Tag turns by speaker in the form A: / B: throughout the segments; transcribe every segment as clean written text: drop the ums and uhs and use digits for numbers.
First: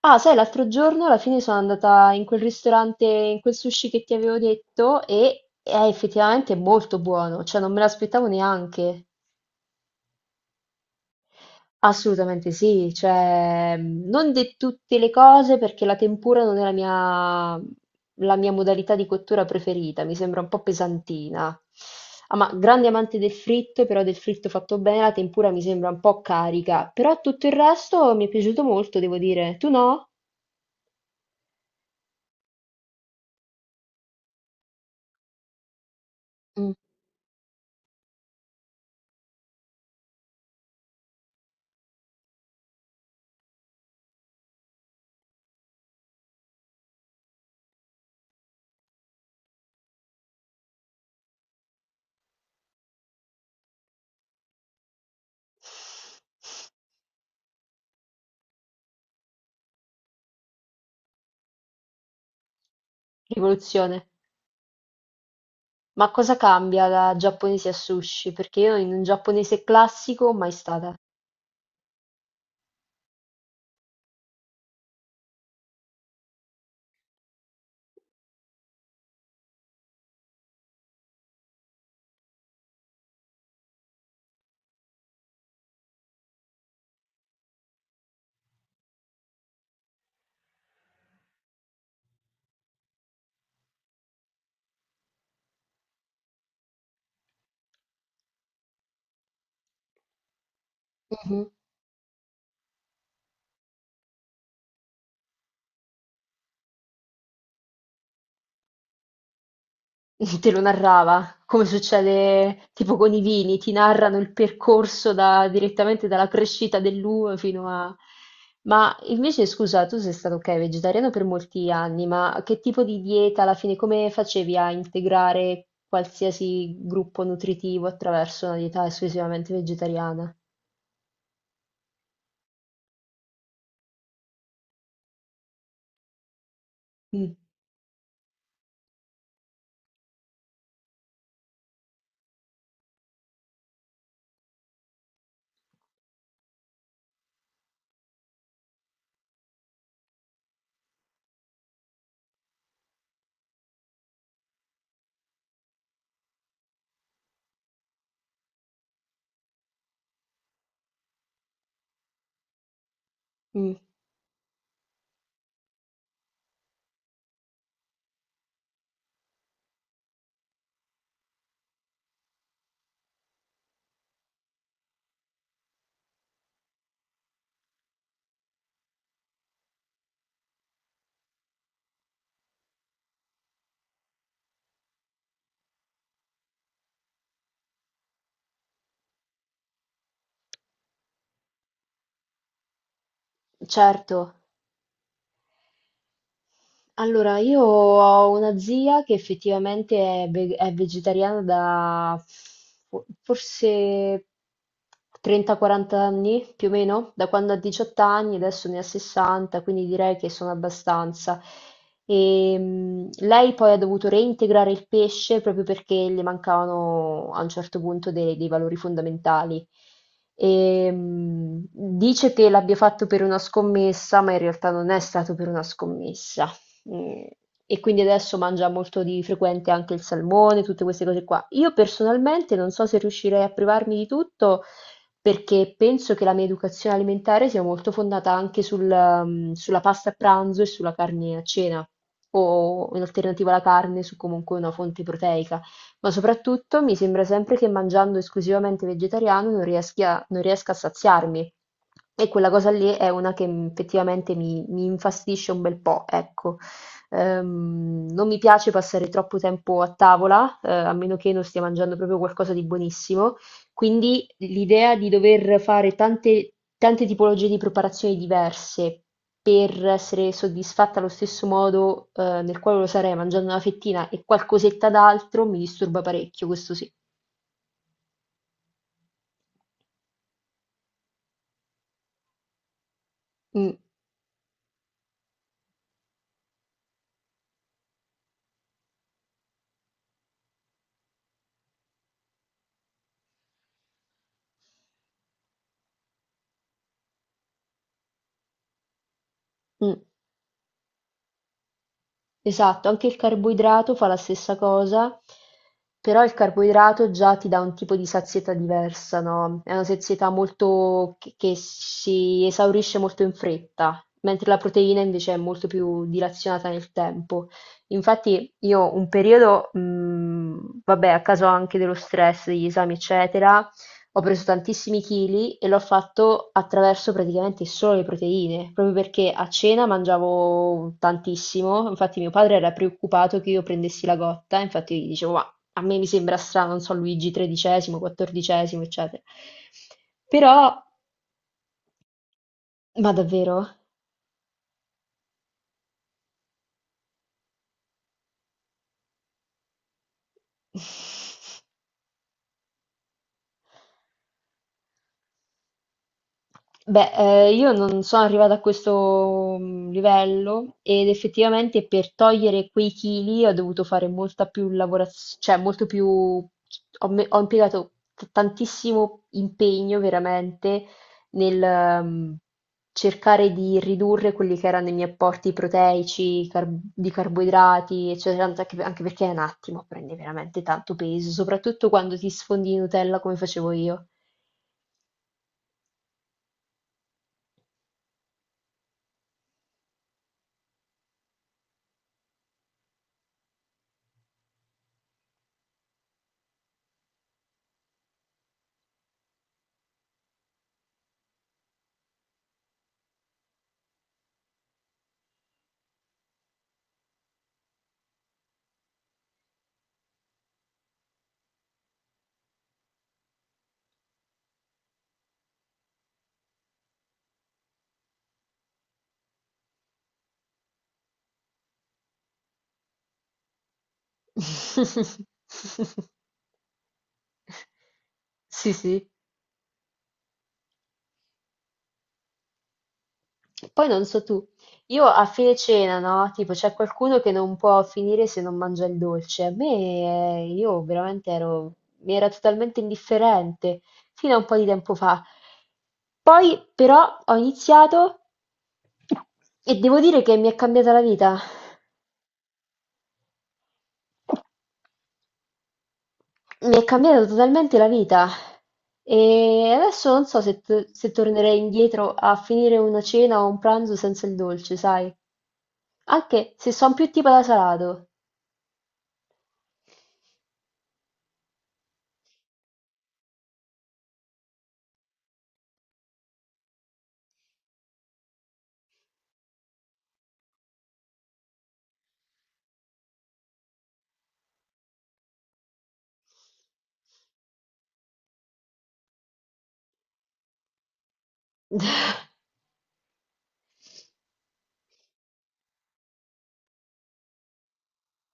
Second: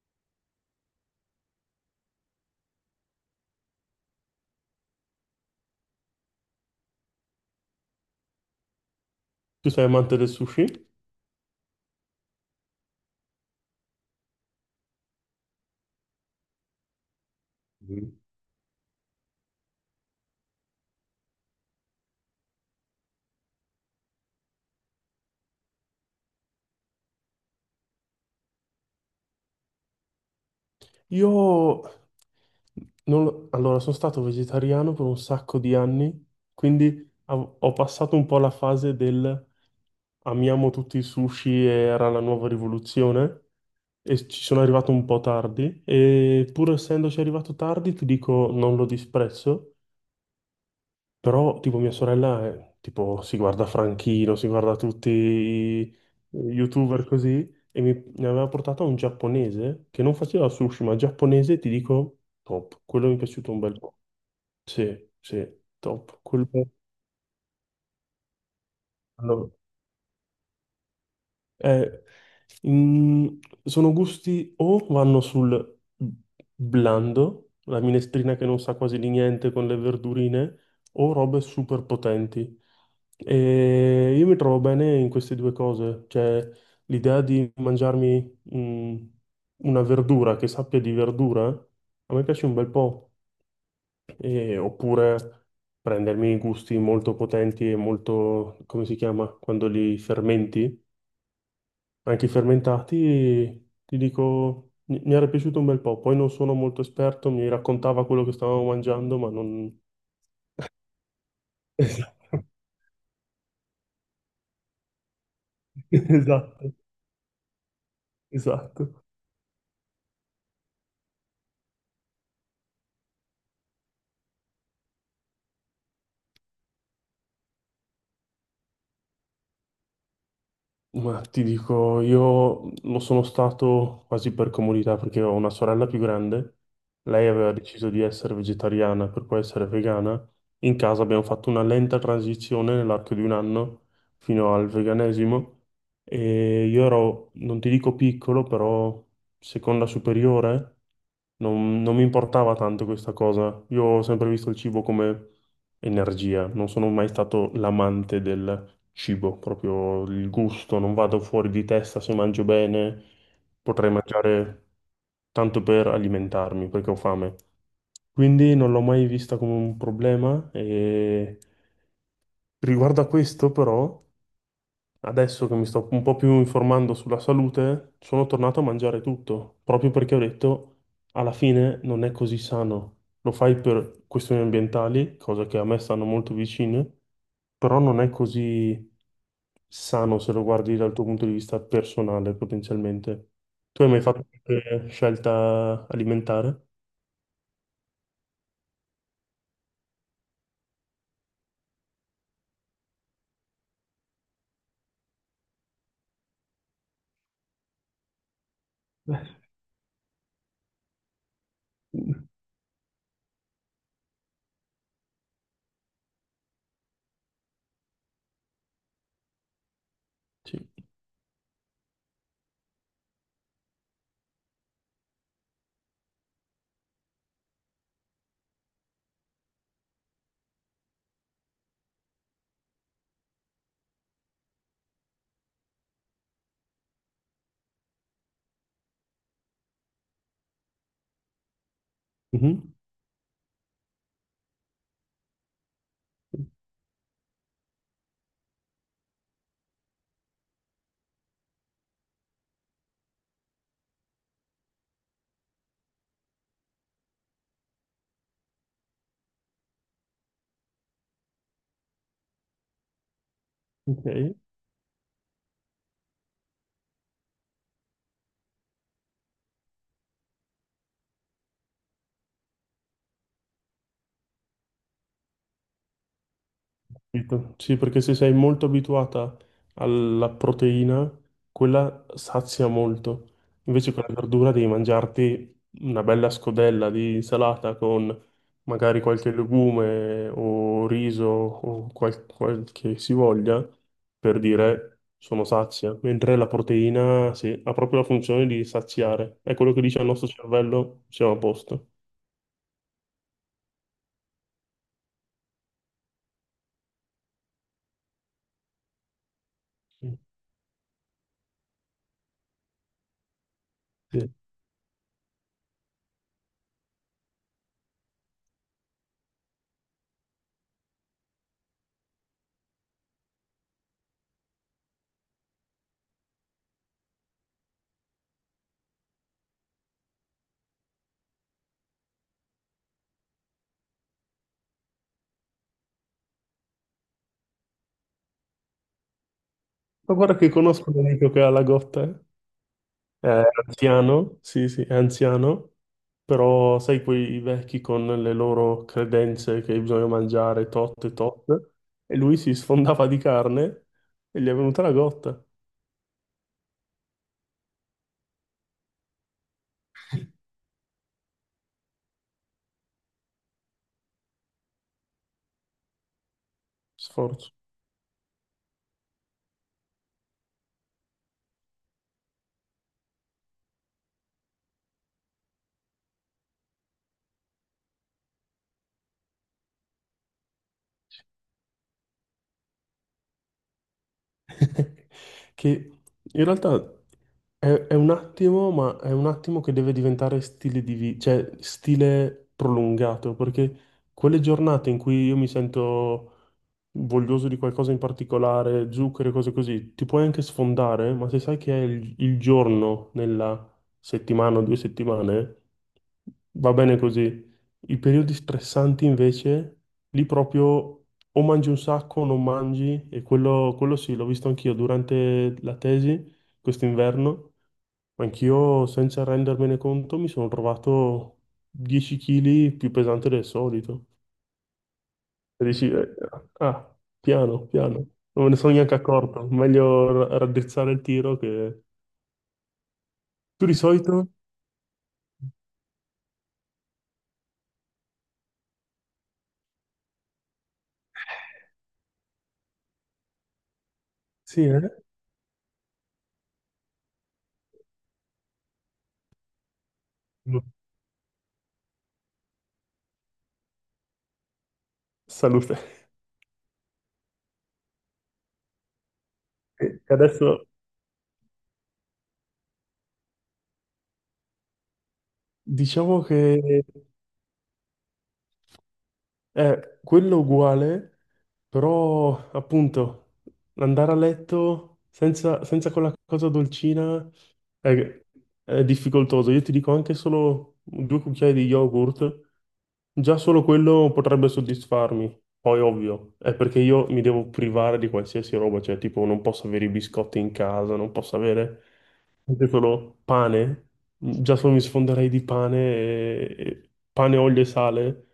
A: Ah, sai, l'altro giorno alla fine sono andata in quel ristorante, in quel sushi che ti avevo detto e è effettivamente molto buono, cioè non me l'aspettavo neanche.
B: Tu sei amante del sushi?
A: Assolutamente sì, cioè non di tutte le cose perché la tempura non è la mia,
B: Mhm.
A: la mia modalità di cottura preferita, mi sembra un po' pesantina. Ah, ma grande amante del fritto, però del fritto fatto bene, la tempura mi sembra un po' carica, però tutto il resto mi è piaciuto molto, devo dire. Tu no?
B: Io non lo- Allora, sono stato vegetariano per un sacco di anni,
A: Mm.
B: quindi ho passato un po' la fase del amiamo tutti i sushi e era la nuova rivoluzione e ci sono arrivato un po' tardi e pur essendoci arrivato tardi ti dico non lo disprezzo. Però, tipo, tipo, si guarda Franchino, si guarda tutti i YouTuber così, e ne aveva portato un giapponese che non faceva sushi, ma giapponese, ti dico, top. Quello mi è piaciuto un bel po'.
A: Rivoluzione:
B: Sì, sì,
A: ma
B: top.
A: cosa
B: Quello...
A: cambia da giapponese a sushi? Perché io in un giapponese classico mai stata.
B: Eh, in- sono gusti o vanno sul blando, la minestrina che non sa quasi di niente con le verdurine, o robe super potenti. E io mi trovo bene in queste due cose, cioè l'idea di mangiarmi una verdura che sappia di verdura, a me piace un bel po'. Oppure prendermi gusti molto potenti e molto, come si chiama, quando li fermenti.
A: Mhm.
B: Anche i fermentati, ti dico, mi era piaciuto un bel po'. Poi non sono molto esperto, mi raccontava quello che stavamo mangiando, ma non...
A: Te lo narrava, come
B: Esatto,
A: succede tipo con i vini, ti narrano il percorso direttamente dalla
B: esatto,
A: crescita dell'uva fino a... Ma
B: esatto.
A: invece, scusa, tu sei stato, ok, vegetariano per molti anni, ma che tipo di dieta alla fine, come facevi a integrare qualsiasi gruppo nutritivo attraverso una dieta esclusivamente vegetariana?
B: Ma ti dico, io lo sono stato quasi per comodità perché ho una sorella più grande, lei
A: Mm,
B: aveva deciso di essere vegetariana per poi essere vegana, in casa abbiamo fatto una lenta transizione nell'arco di un anno fino al veganesimo e io ero, non ti dico piccolo, però seconda superiore non mi importava tanto questa cosa. Io ho sempre visto il cibo come energia, non sono mai stato l'amante del cibo, proprio il gusto, non vado fuori di testa se mangio bene,
A: mm,
B: potrei mangiare tanto per alimentarmi perché ho fame. Quindi non l'ho mai vista come un problema e riguardo a questo però adesso che mi sto un po' più informando sulla salute, sono tornato a mangiare tutto, proprio perché ho detto, alla fine non è così sano. Lo fai per questioni ambientali, cosa che a me stanno molto vicine, però non è così sano se lo guardi dal tuo punto di vista personale, potenzialmente. Tu hai mai fatto
A: certo.
B: qualche scelta alimentare?
A: Allora, io ho una zia che effettivamente è, è vegetariana da forse 30-40 anni, più o meno, da quando ha 18 anni, adesso ne ha 60, quindi direi che sono abbastanza. E, lei poi ha dovuto reintegrare il pesce proprio perché le mancavano a un certo punto dei valori fondamentali.
B: Sì.
A: E, dice che l'abbia fatto per una scommessa, ma in realtà non è stato per una scommessa. Mhmm, e quindi adesso mangia molto di frequente anche il salmone, tutte queste cose qua. Io personalmente non so se riuscirei a privarmi di tutto perché penso che la mia educazione alimentare sia molto fondata anche sul, sulla pasta a pranzo e sulla carne a cena
B: Mhm.
A: o in alternativa alla carne su comunque una fonte proteica. Ma soprattutto mi sembra sempre che mangiando esclusivamente vegetariano non riesca a saziarmi e quella cosa lì è una che, effettivamente mi infastidisce un bel po', ecco. Non mi piace passare troppo tempo a tavola, a meno che non stia mangiando proprio qualcosa di buonissimo. Quindi
B: Ok.
A: l'idea di dover fare tante, tante tipologie di preparazioni diverse per essere soddisfatta allo stesso modo, nel quale lo sarei mangiando una fettina e qualcosetta d'altro mi disturba parecchio, questo sì.
B: Capito? Sì, perché se sei molto abituata alla proteina, quella sazia molto.
A: Mm,
B: Invece con la verdura devi mangiarti una bella scodella di insalata con magari qualche legume o riso o quel che si voglia per dire sono sazia. Mentre la proteina, sì, ha proprio la funzione di saziare. È quello che dice
A: mm.
B: al nostro cervello, siamo a posto.
A: Esatto, anche il carboidrato fa la stessa cosa, però il carboidrato già ti dà un tipo di sazietà diversa, no? È una sazietà molto che si esaurisce molto in fretta,
B: Sì.
A: mentre la proteina invece è molto più dilazionata nel tempo. Infatti io un periodo, vabbè, a causa anche dello stress, degli esami, eccetera, ho preso tantissimi chili e l'ho fatto attraverso praticamente solo le proteine, proprio perché a cena mangiavo tantissimo, infatti mio padre era preoccupato che io prendessi la gotta, infatti gli dicevo, ma a me mi sembra strano, non so, Luigi XIII, XIV, eccetera.
B: Ma guarda che
A: Però,
B: conosco un amico che ha la gotta, eh.
A: ma
B: È
A: davvero?
B: anziano, sì, sì, è anziano, però sai quei vecchi con le loro credenze che bisogna mangiare tot e tot, e lui si sfondava di carne e gli è venuta la gotta.
A: Beh, io non sono arrivata a questo livello ed effettivamente per togliere quei chili ho dovuto fare molta più lavorazione, cioè molto più, ho
B: Sforzo.
A: impiegato tantissimo impegno veramente nel cercare di ridurre quelli che erano i miei apporti proteici, di carboidrati, eccetera, anche perché è un attimo, prendi veramente tanto peso, soprattutto quando ti sfondi di Nutella come facevo io.
B: Che in realtà è un attimo, ma è un attimo che deve diventare stile di vita, cioè stile prolungato, perché quelle giornate in cui io mi sento voglioso di qualcosa in particolare, zucchero e cose così, ti puoi anche sfondare, ma se sai che è il giorno nella settimana o due settimane, va bene così. I periodi stressanti invece, lì proprio o mangi un sacco o non mangi, e quello sì, l'ho visto anch'io durante la tesi, quest'inverno, anch'io senza rendermene conto mi sono trovato 10 kg più pesante del solito. E dici, ah, ah, piano, piano, non me ne
A: Sì,
B: sono neanche
A: sì.
B: accorto, meglio raddrizzare il tiro che... Tu di
A: Poi non so
B: solito?
A: tu, io a fine cena, no? Tipo, c'è qualcuno che non può finire se non mangia il dolce. A me, io veramente ero, mi era totalmente indifferente fino a un po'
B: Sì,
A: di tempo
B: eh?
A: fa. Poi, però, ho iniziato e devo dire che mi è
B: No.
A: cambiata la vita.
B: Salute.
A: Mi è cambiata totalmente la vita. E
B: E
A: adesso non so
B: adesso
A: se, se tornerei indietro a finire una cena o un pranzo senza il dolce, sai?
B: diciamo
A: Anche se
B: che...
A: son più tipo da salato.
B: È quello uguale, però appunto andare a letto senza quella cosa dolcina è, è difficoltoso. Io ti dico anche solo due cucchiai di yogurt. Già solo quello potrebbe soddisfarmi. Poi, ovvio, è perché io mi devo privare di qualsiasi roba, cioè, tipo, non posso avere i biscotti in casa, non posso avere anche solo pane. Già solo mi sfonderei di pane, e pane, olio e sale.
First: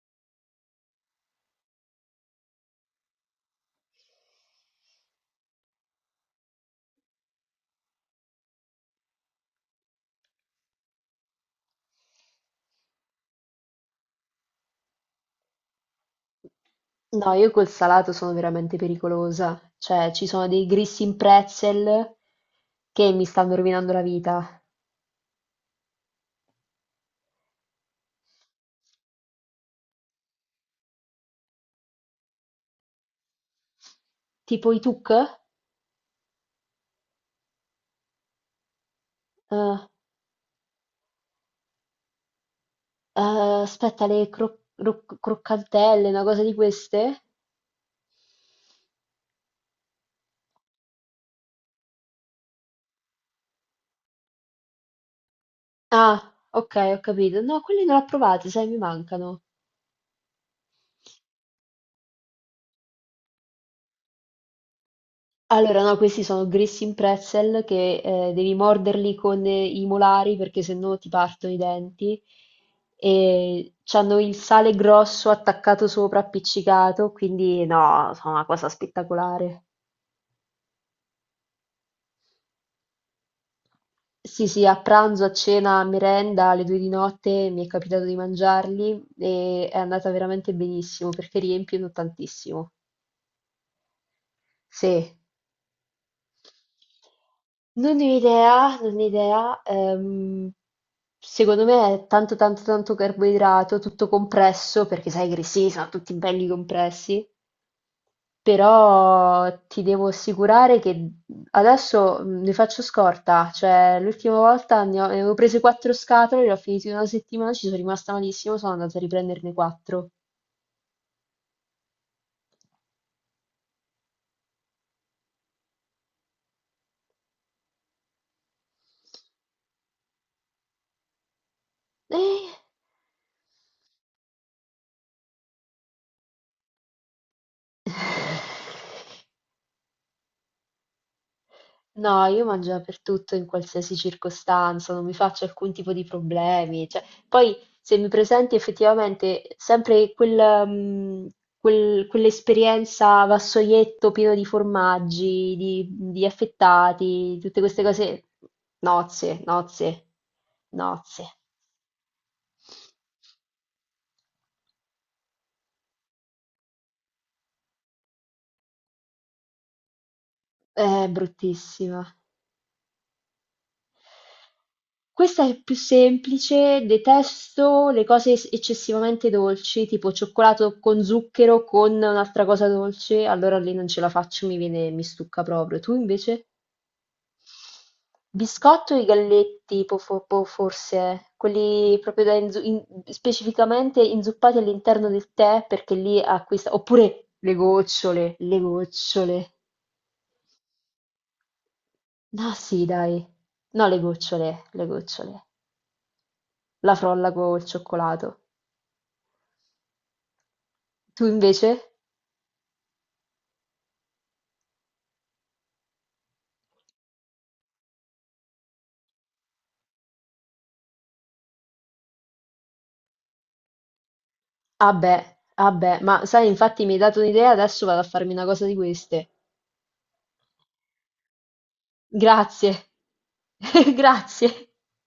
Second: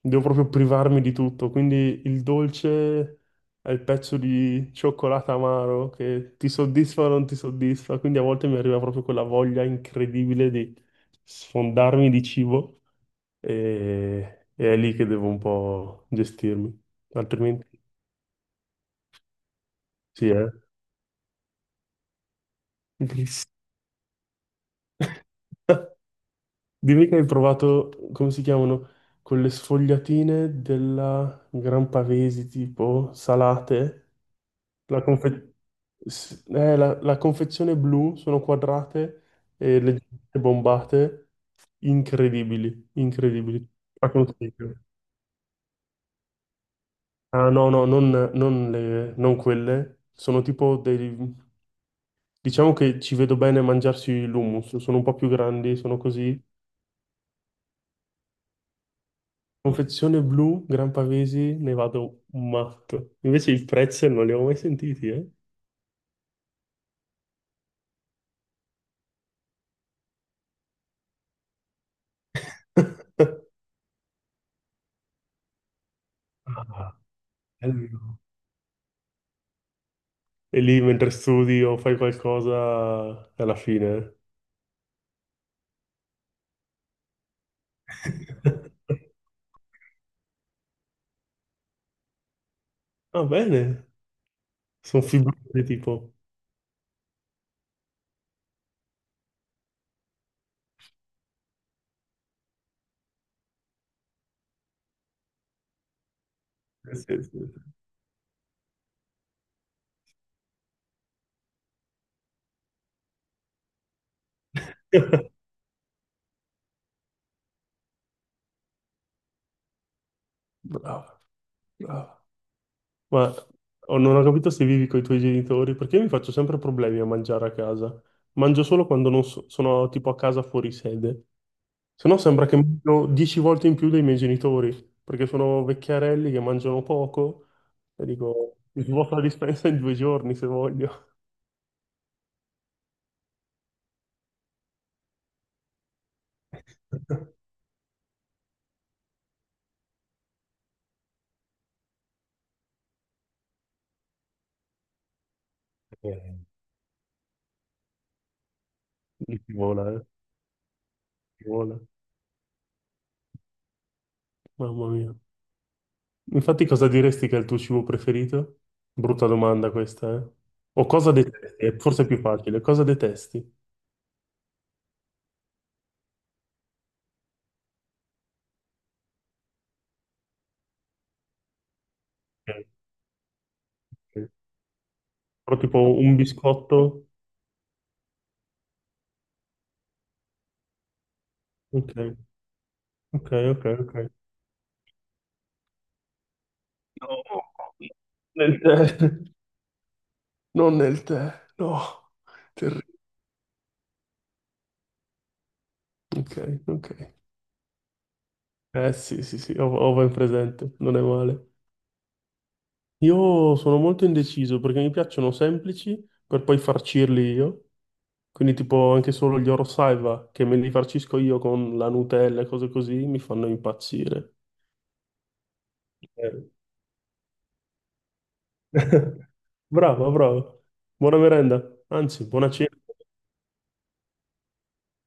B: Devo proprio privarmi di tutto. Quindi il dolce è il pezzo di cioccolato amaro che ti soddisfa o non ti soddisfa. Quindi a volte mi arriva proprio quella voglia incredibile di sfondarmi di cibo e è lì che devo un po' gestirmi,
A: No, io col
B: altrimenti
A: salato sono veramente pericolosa. Cioè, ci
B: sì,
A: sono
B: eh.
A: dei Grissini in Pretzel che mi
B: Gris.
A: stanno rovinando la vita.
B: Dimmi che hai provato, come si chiamano, quelle sfogliatine della Gran Pavesi, tipo salate,
A: Tipo i
B: la,
A: tuk?
B: confe- la confezione blu, sono quadrate
A: Eh,
B: e leggermente bombate, incredibili,
A: eh,
B: incredibili,
A: aspetta,
B: la consiglio.
A: croccantelle, una cosa di queste?
B: Ah no, no, non non quelle, sono tipo dei, diciamo che ci vedo bene a mangiarsi l'hummus, sono un po' più grandi, sono
A: Ah,
B: così.
A: ok, ho capito. No, quelli non li ho provati, sai, mi mancano.
B: Confezione blu, Gran Pavesi, ne vado matto. Invece i pretzel non li ho mai sentiti, eh?
A: Allora, no, questi sono grissini pretzel che devi morderli con i molari perché sennò ti partono i denti. E c'hanno il sale grosso attaccato sopra,
B: Ah,
A: appiccicato, quindi no,
B: bello.
A: sono una cosa spettacolare.
B: E lì mentre studi o fai qualcosa, alla fine.
A: Sì, sì, a pranzo, a cena, a merenda, alle 2 di notte mi è capitato di
B: Eh.
A: mangiarli e è andata veramente benissimo perché riempiono tantissimo.
B: Va bene, sono
A: Sì.
B: fibrosi tipo.
A: Non ne ho idea, non ne ho idea. Secondo me è tanto tanto tanto carboidrato, tutto compresso, perché sai che i grissini sono tutti belli
B: Sì,
A: compressi.
B: sì, sì.
A: Però ti devo assicurare che adesso ne faccio scorta, cioè l'ultima volta ne avevo prese quattro scatole, le ho finite in una settimana, ci sono rimasta malissimo, sono andata a riprenderne quattro.
B: Bravo, bravo. Ma oh, non ho capito se vivi con i tuoi genitori, perché io mi faccio sempre problemi a mangiare a casa. Mangio solo quando non so- sono tipo a casa fuori sede. Se no sembra
A: Eh.
B: che mangio 10 volte in più dei miei genitori, perché sono vecchiarelli che mangiano poco e dico, mi svuoto la dispensa in 2 giorni se voglio.
A: No, io mangio dappertutto in qualsiasi circostanza, non mi faccio alcun tipo di problemi. Cioè, poi se mi presenti effettivamente sempre quel, quell'esperienza vassoietto pieno di formaggi, di
B: Eh,
A: affettati, tutte queste cose,
B: mi
A: nozze,
B: ci vola, eh.
A: nozze, nozze.
B: Ci vola. Mamma mia. Infatti cosa diresti che è il tuo cibo preferito? Brutta domanda questa, eh. O
A: È
B: cosa detesti? È
A: bruttissima.
B: forse più facile. Cosa detesti?
A: Questa è più semplice, detesto le cose eccessivamente dolci, tipo cioccolato con zucchero con un'altra
B: Ok.
A: cosa dolce, allora lì non ce la
B: Ok.
A: faccio, mi viene, mi stucca
B: Però
A: proprio. Tu
B: tipo un
A: invece?
B: biscotto?
A: Biscotto e i galletti, forse, eh.
B: Ok,
A: Quelli proprio da
B: ok, ok, ok.
A: specificamente inzuppati all'interno del tè, perché lì acquista,
B: No,
A: oppure le gocciole,
B: nel
A: le
B: tè,
A: gocciole.
B: non nel tè, no,
A: No, sì,
B: terribile.
A: dai. No, le gocciole, le gocciole.
B: Ok, ok.
A: La frolla col cioccolato.
B: Eh sì, sì, sì, ho, ho ben presente, non è
A: Tu
B: male.
A: invece?
B: Io sono molto indeciso perché mi piacciono semplici per poi farcirli io, quindi tipo anche solo gli Oro Saiwa che me li farcisco io con la Nutella e cose così mi fanno impazzire.
A: Ah beh, ah beh, ma sai, infatti mi hai dato un'idea, adesso vado a farmi una cosa di queste.
B: Bravo, bravo. Buona merenda, anzi, buona
A: Grazie,
B: cena.
A: grazie.